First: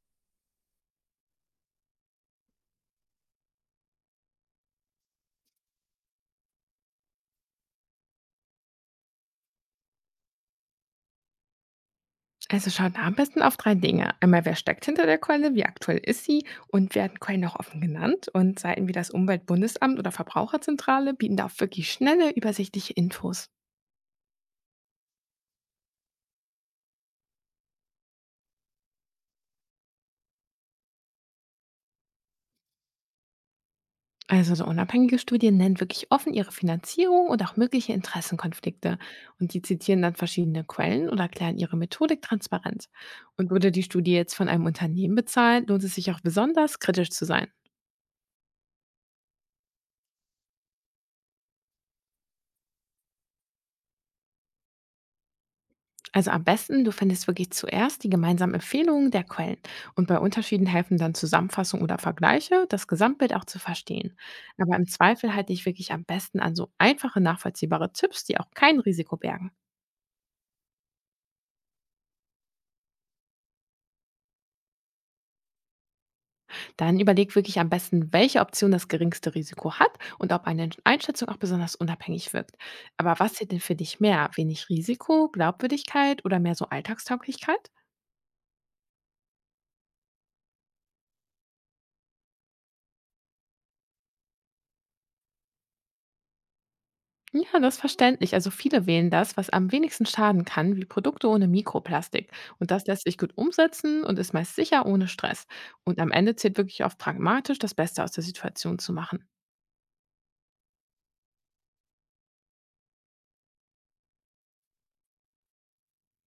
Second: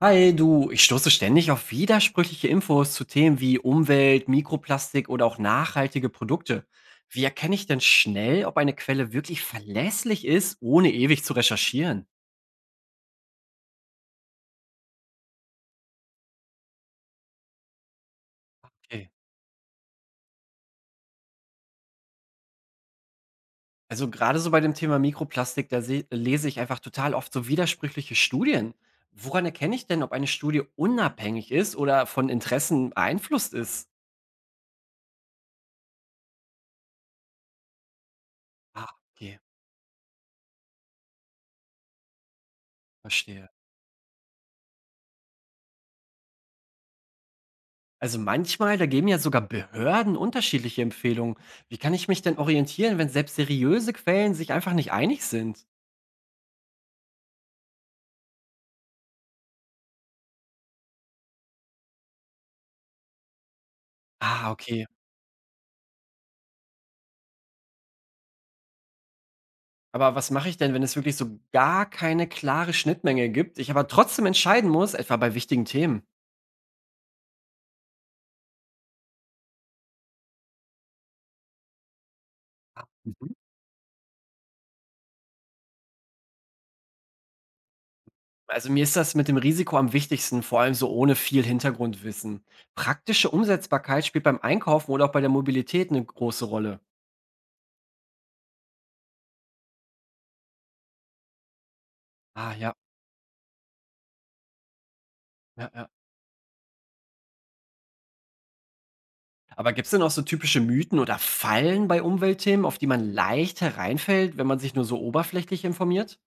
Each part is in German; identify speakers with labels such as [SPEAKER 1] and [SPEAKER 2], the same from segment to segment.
[SPEAKER 1] Hi, du, ich stoße ständig auf widersprüchliche Infos zu Themen wie Umwelt, Mikroplastik oder auch nachhaltige Produkte. Wie erkenne ich denn schnell, ob eine Quelle wirklich verlässlich ist, ohne ewig zu recherchieren?
[SPEAKER 2] Also schaut am besten auf 3 Dinge. Einmal, wer steckt hinter der Quelle, wie aktuell ist sie und werden Quellen auch offen genannt. Und Seiten wie das
[SPEAKER 1] Okay.
[SPEAKER 2] Umweltbundesamt oder Verbraucherzentrale bieten da auch wirklich schnelle, übersichtliche Infos.
[SPEAKER 1] Also gerade so bei dem Thema Mikroplastik, lese ich einfach total oft so widersprüchliche Studien. Woran erkenne ich denn, ob eine Studie unabhängig ist oder von Interessen beeinflusst ist?
[SPEAKER 2] Also so unabhängige Studien nennen wirklich offen ihre Finanzierung und auch mögliche
[SPEAKER 1] Ah,
[SPEAKER 2] Interessenkonflikte.
[SPEAKER 1] okay,
[SPEAKER 2] Und die zitieren dann verschiedene Quellen oder erklären ihre Methodik transparent.
[SPEAKER 1] verstehe.
[SPEAKER 2] Und wurde die Studie jetzt von einem Unternehmen bezahlt, lohnt es sich auch besonders, kritisch zu sein.
[SPEAKER 1] Also manchmal, da geben ja sogar Behörden unterschiedliche Empfehlungen. Wie kann ich mich denn orientieren, wenn selbst seriöse Quellen sich einfach nicht einig sind?
[SPEAKER 2] Also am besten, du findest wirklich zuerst die gemeinsamen Empfehlungen der Quellen und bei Unterschieden helfen dann Zusammenfassungen oder Vergleiche, das Gesamtbild auch zu verstehen.
[SPEAKER 1] Ah,
[SPEAKER 2] Aber
[SPEAKER 1] okay.
[SPEAKER 2] im Zweifel halte ich wirklich am besten an so einfache, nachvollziehbare Tipps, die auch kein Risiko bergen.
[SPEAKER 1] Aber was mache ich denn, wenn es wirklich so gar keine klare Schnittmenge gibt, ich aber trotzdem entscheiden muss, etwa bei wichtigen Themen?
[SPEAKER 2] Dann überleg wirklich am besten, welche Option das geringste Risiko hat und ob eine Einschätzung auch besonders unabhängig wirkt. Aber
[SPEAKER 1] Mhm.
[SPEAKER 2] was zählt denn für dich mehr? Wenig Risiko, Glaubwürdigkeit oder mehr so Alltagstauglichkeit?
[SPEAKER 1] Also mir ist das mit dem Risiko am wichtigsten, vor allem so ohne viel Hintergrundwissen. Praktische Umsetzbarkeit spielt beim Einkaufen oder auch bei der Mobilität eine große Rolle.
[SPEAKER 2] Ja, das ist verständlich. Also viele wählen das, was am wenigsten schaden kann, wie Produkte ohne Mikroplastik.
[SPEAKER 1] Ah,
[SPEAKER 2] Und
[SPEAKER 1] ja,
[SPEAKER 2] das lässt sich gut umsetzen und ist meist sicher ohne Stress.
[SPEAKER 1] ja, ja.
[SPEAKER 2] Und am Ende zählt wirklich oft pragmatisch, das Beste aus der Situation zu machen.
[SPEAKER 1] Aber gibt es denn auch so typische Mythen oder Fallen bei Umweltthemen, auf die man leicht hereinfällt, wenn man sich nur so oberflächlich informiert?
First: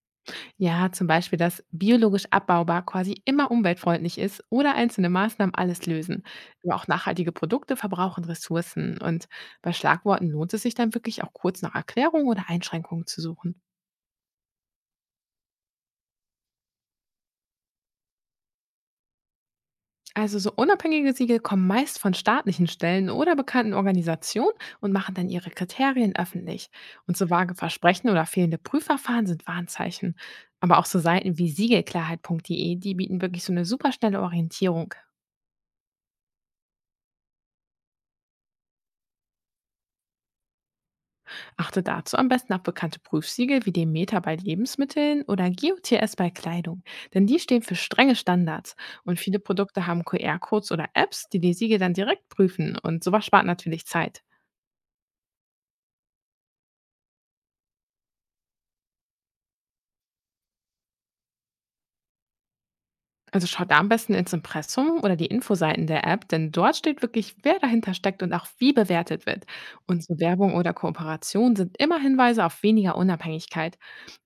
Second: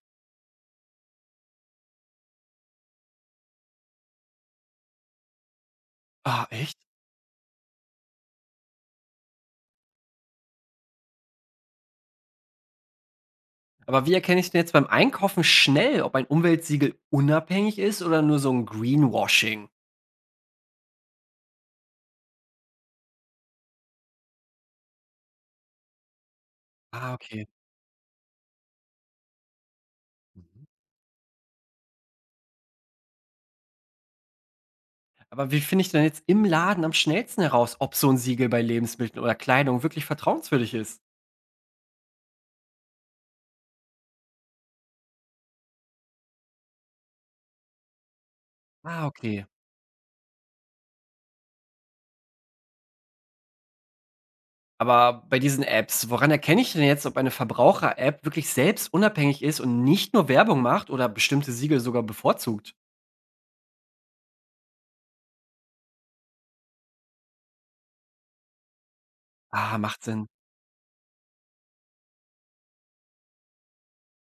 [SPEAKER 2] Ja, zum Beispiel, dass biologisch abbaubar quasi immer umweltfreundlich ist oder einzelne Maßnahmen alles lösen.
[SPEAKER 1] Ah,
[SPEAKER 2] Aber
[SPEAKER 1] echt?
[SPEAKER 2] auch nachhaltige Produkte verbrauchen Ressourcen. Und bei Schlagworten lohnt es sich dann wirklich auch kurz nach Erklärungen oder Einschränkungen zu suchen.
[SPEAKER 1] Aber wie erkenne ich denn jetzt beim Einkaufen schnell, ob ein Umweltsiegel unabhängig ist oder nur so ein Greenwashing?
[SPEAKER 2] Also so unabhängige Siegel kommen meist von staatlichen Stellen oder bekannten Organisationen und machen dann ihre Kriterien öffentlich.
[SPEAKER 1] Ah,
[SPEAKER 2] Und so
[SPEAKER 1] okay.
[SPEAKER 2] vage Versprechen oder fehlende Prüfverfahren sind Warnzeichen.
[SPEAKER 1] Mhm.
[SPEAKER 2] Aber auch so Seiten wie siegelklarheit.de, die bieten wirklich so eine superschnelle Orientierung.
[SPEAKER 1] Aber wie finde ich denn jetzt im Laden am schnellsten heraus, ob so ein Siegel bei Lebensmitteln oder Kleidung wirklich vertrauenswürdig ist?
[SPEAKER 2] Achte dazu am besten auf bekannte Prüfsiegel wie den Meta bei Lebensmitteln oder GOTS bei Kleidung, denn die stehen für strenge Standards.
[SPEAKER 1] Ah,
[SPEAKER 2] Und viele
[SPEAKER 1] okay.
[SPEAKER 2] Produkte haben QR-Codes oder Apps, die die Siegel dann direkt prüfen. Und sowas spart natürlich Zeit.
[SPEAKER 1] Aber bei diesen Apps, woran erkenne ich denn jetzt, ob eine Verbraucher-App wirklich selbst unabhängig ist und nicht nur Werbung macht oder bestimmte Siegel sogar bevorzugt?
[SPEAKER 2] Also schaut da am besten ins Impressum oder die Infoseiten der App, denn dort steht wirklich, wer dahinter steckt und auch wie bewertet wird.
[SPEAKER 1] Ah,
[SPEAKER 2] Und
[SPEAKER 1] macht
[SPEAKER 2] zu
[SPEAKER 1] Sinn.
[SPEAKER 2] Werbung oder Kooperation sind immer Hinweise auf weniger Unabhängigkeit.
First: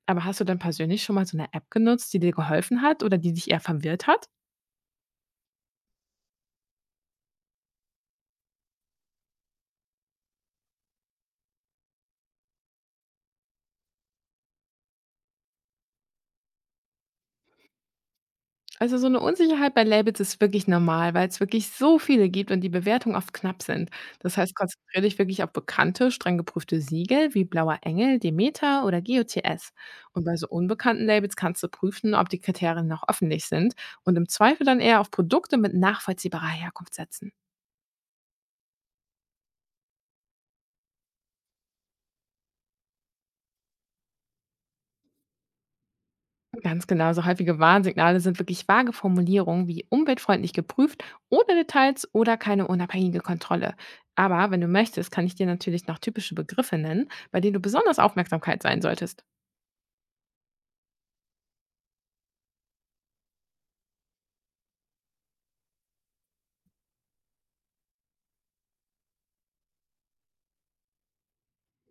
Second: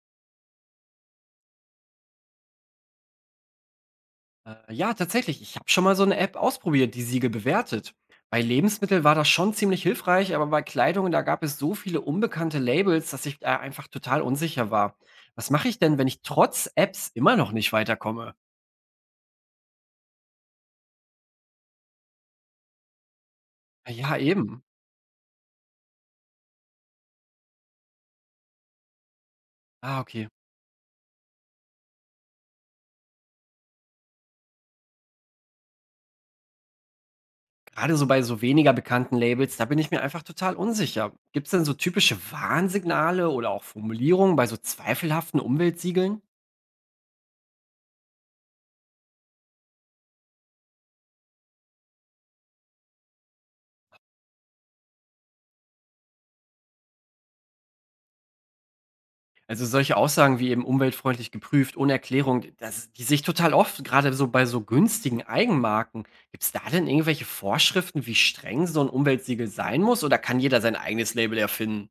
[SPEAKER 2] Aber hast du denn persönlich schon mal so eine App genutzt, die dir geholfen hat oder die dich eher verwirrt hat?
[SPEAKER 1] Ja, tatsächlich, ich habe schon mal so eine App ausprobiert, die Siegel bewertet. Bei Lebensmitteln war das schon ziemlich hilfreich, aber bei Kleidung, da gab es so viele unbekannte Labels, dass ich da einfach total unsicher war. Was mache ich denn, wenn ich trotz Apps immer noch nicht weiterkomme?
[SPEAKER 2] Also so eine Unsicherheit bei Labels ist wirklich normal, weil es wirklich so viele gibt und die Bewertungen oft knapp sind.
[SPEAKER 1] Ja,
[SPEAKER 2] Das heißt,
[SPEAKER 1] eben.
[SPEAKER 2] konzentriere dich wirklich auf bekannte, streng geprüfte Siegel wie Blauer Engel, Demeter oder GOTS.
[SPEAKER 1] Ah,
[SPEAKER 2] Und
[SPEAKER 1] okay.
[SPEAKER 2] bei so unbekannten Labels kannst du prüfen, ob die Kriterien noch öffentlich sind und im Zweifel dann eher auf Produkte mit nachvollziehbarer Herkunft setzen.
[SPEAKER 1] Gerade so bei so weniger bekannten Labels, da bin ich mir einfach total unsicher. Gibt es denn so typische Warnsignale oder auch Formulierungen bei so zweifelhaften Umweltsiegeln?
[SPEAKER 2] Ganz genau, so häufige Warnsignale sind wirklich vage Formulierungen wie umweltfreundlich geprüft, ohne Details oder keine unabhängige Kontrolle. Aber wenn du möchtest, kann ich dir natürlich noch typische Begriffe nennen, bei denen du besonders Aufmerksamkeit sein solltest.
[SPEAKER 1] Also, solche Aussagen wie eben umweltfreundlich geprüft, ohne Erklärung, das die sehe ich total oft, gerade so bei so günstigen Eigenmarken. Gibt's da denn irgendwelche Vorschriften, wie streng so 'n Umweltsiegel sein muss, oder kann jeder sein eigenes Label erfinden?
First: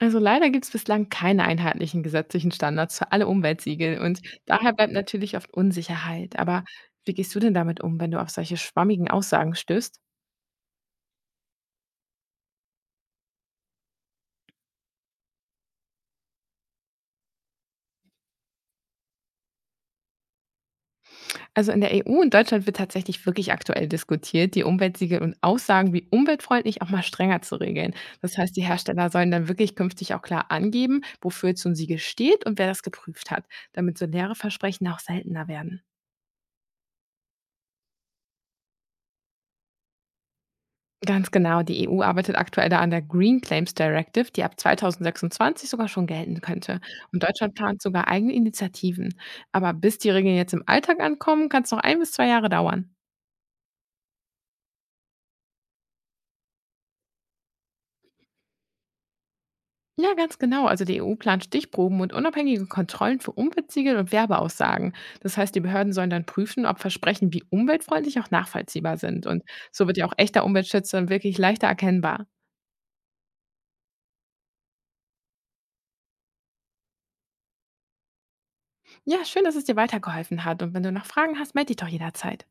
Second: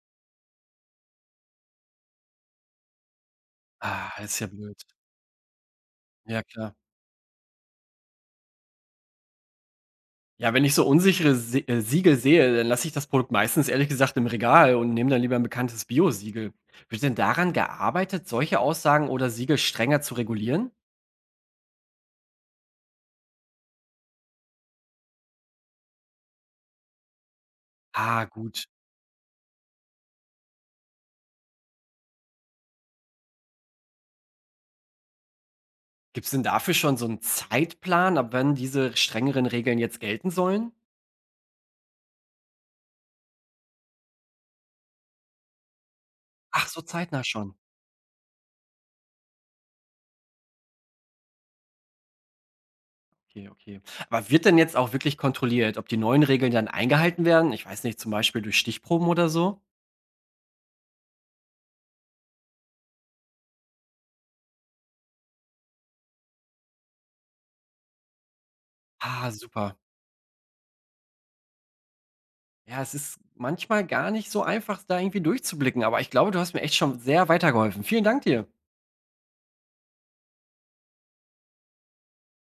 [SPEAKER 2] Also leider gibt es bislang keine einheitlichen gesetzlichen Standards für alle Umweltsiegel
[SPEAKER 1] Ah,
[SPEAKER 2] und
[SPEAKER 1] das ist ja
[SPEAKER 2] daher
[SPEAKER 1] blöd.
[SPEAKER 2] bleibt natürlich oft Unsicherheit.
[SPEAKER 1] Ja,
[SPEAKER 2] Aber
[SPEAKER 1] klar.
[SPEAKER 2] wie gehst du denn damit um, wenn du auf solche schwammigen Aussagen stößt?
[SPEAKER 1] Ja, wenn ich so unsichere Se Siegel sehe, dann lasse ich das Produkt meistens ehrlich gesagt im Regal und nehme dann lieber ein bekanntes Bio-Siegel. Wird denn daran gearbeitet, solche Aussagen oder Siegel strenger zu regulieren?
[SPEAKER 2] Also in der EU und Deutschland wird tatsächlich wirklich aktuell diskutiert, die Umweltsiegel und Aussagen wie umweltfreundlich auch mal strenger zu regeln.
[SPEAKER 1] Ah,
[SPEAKER 2] Das heißt, die
[SPEAKER 1] gut.
[SPEAKER 2] Hersteller sollen dann wirklich künftig auch klar angeben, wofür jetzt so ein Siegel steht und wer das geprüft hat, damit so leere Versprechen auch seltener werden.
[SPEAKER 1] Gibt es denn dafür schon so 'n Zeitplan, ab wann diese strengeren Regeln jetzt gelten sollen?
[SPEAKER 2] Ganz genau, die EU arbeitet aktuell da an der Green Claims Directive, die ab 2026 sogar schon gelten
[SPEAKER 1] Ach,
[SPEAKER 2] könnte.
[SPEAKER 1] so
[SPEAKER 2] Und
[SPEAKER 1] zeitnah
[SPEAKER 2] Deutschland
[SPEAKER 1] schon.
[SPEAKER 2] plant sogar eigene Initiativen. Aber bis die Regeln jetzt im Alltag ankommen, kann es noch ein bis 2 Jahre dauern.
[SPEAKER 1] Okay, okay. Aber wird denn jetzt auch wirklich kontrolliert, ob die neuen Regeln dann eingehalten werden? Ich weiß nicht, zum Beispiel durch Stichproben oder so?
[SPEAKER 2] Ja, ganz genau. Also die EU plant Stichproben und unabhängige Kontrollen für Umweltsiegel und Werbeaussagen. Das heißt, die Behörden sollen dann prüfen, ob Versprechen wie umweltfreundlich auch nachvollziehbar sind.
[SPEAKER 1] Ah,
[SPEAKER 2] Und
[SPEAKER 1] super.
[SPEAKER 2] so wird ja auch echter Umweltschützer wirklich leichter erkennbar.
[SPEAKER 1] Ja, es ist manchmal gar nicht so einfach, da irgendwie durchzublicken, aber ich glaube, du hast mir echt schon sehr weitergeholfen. Vielen Dank dir.
[SPEAKER 2] Ja, schön, dass es dir weitergeholfen hat. Und wenn du noch Fragen hast, melde dich doch jederzeit.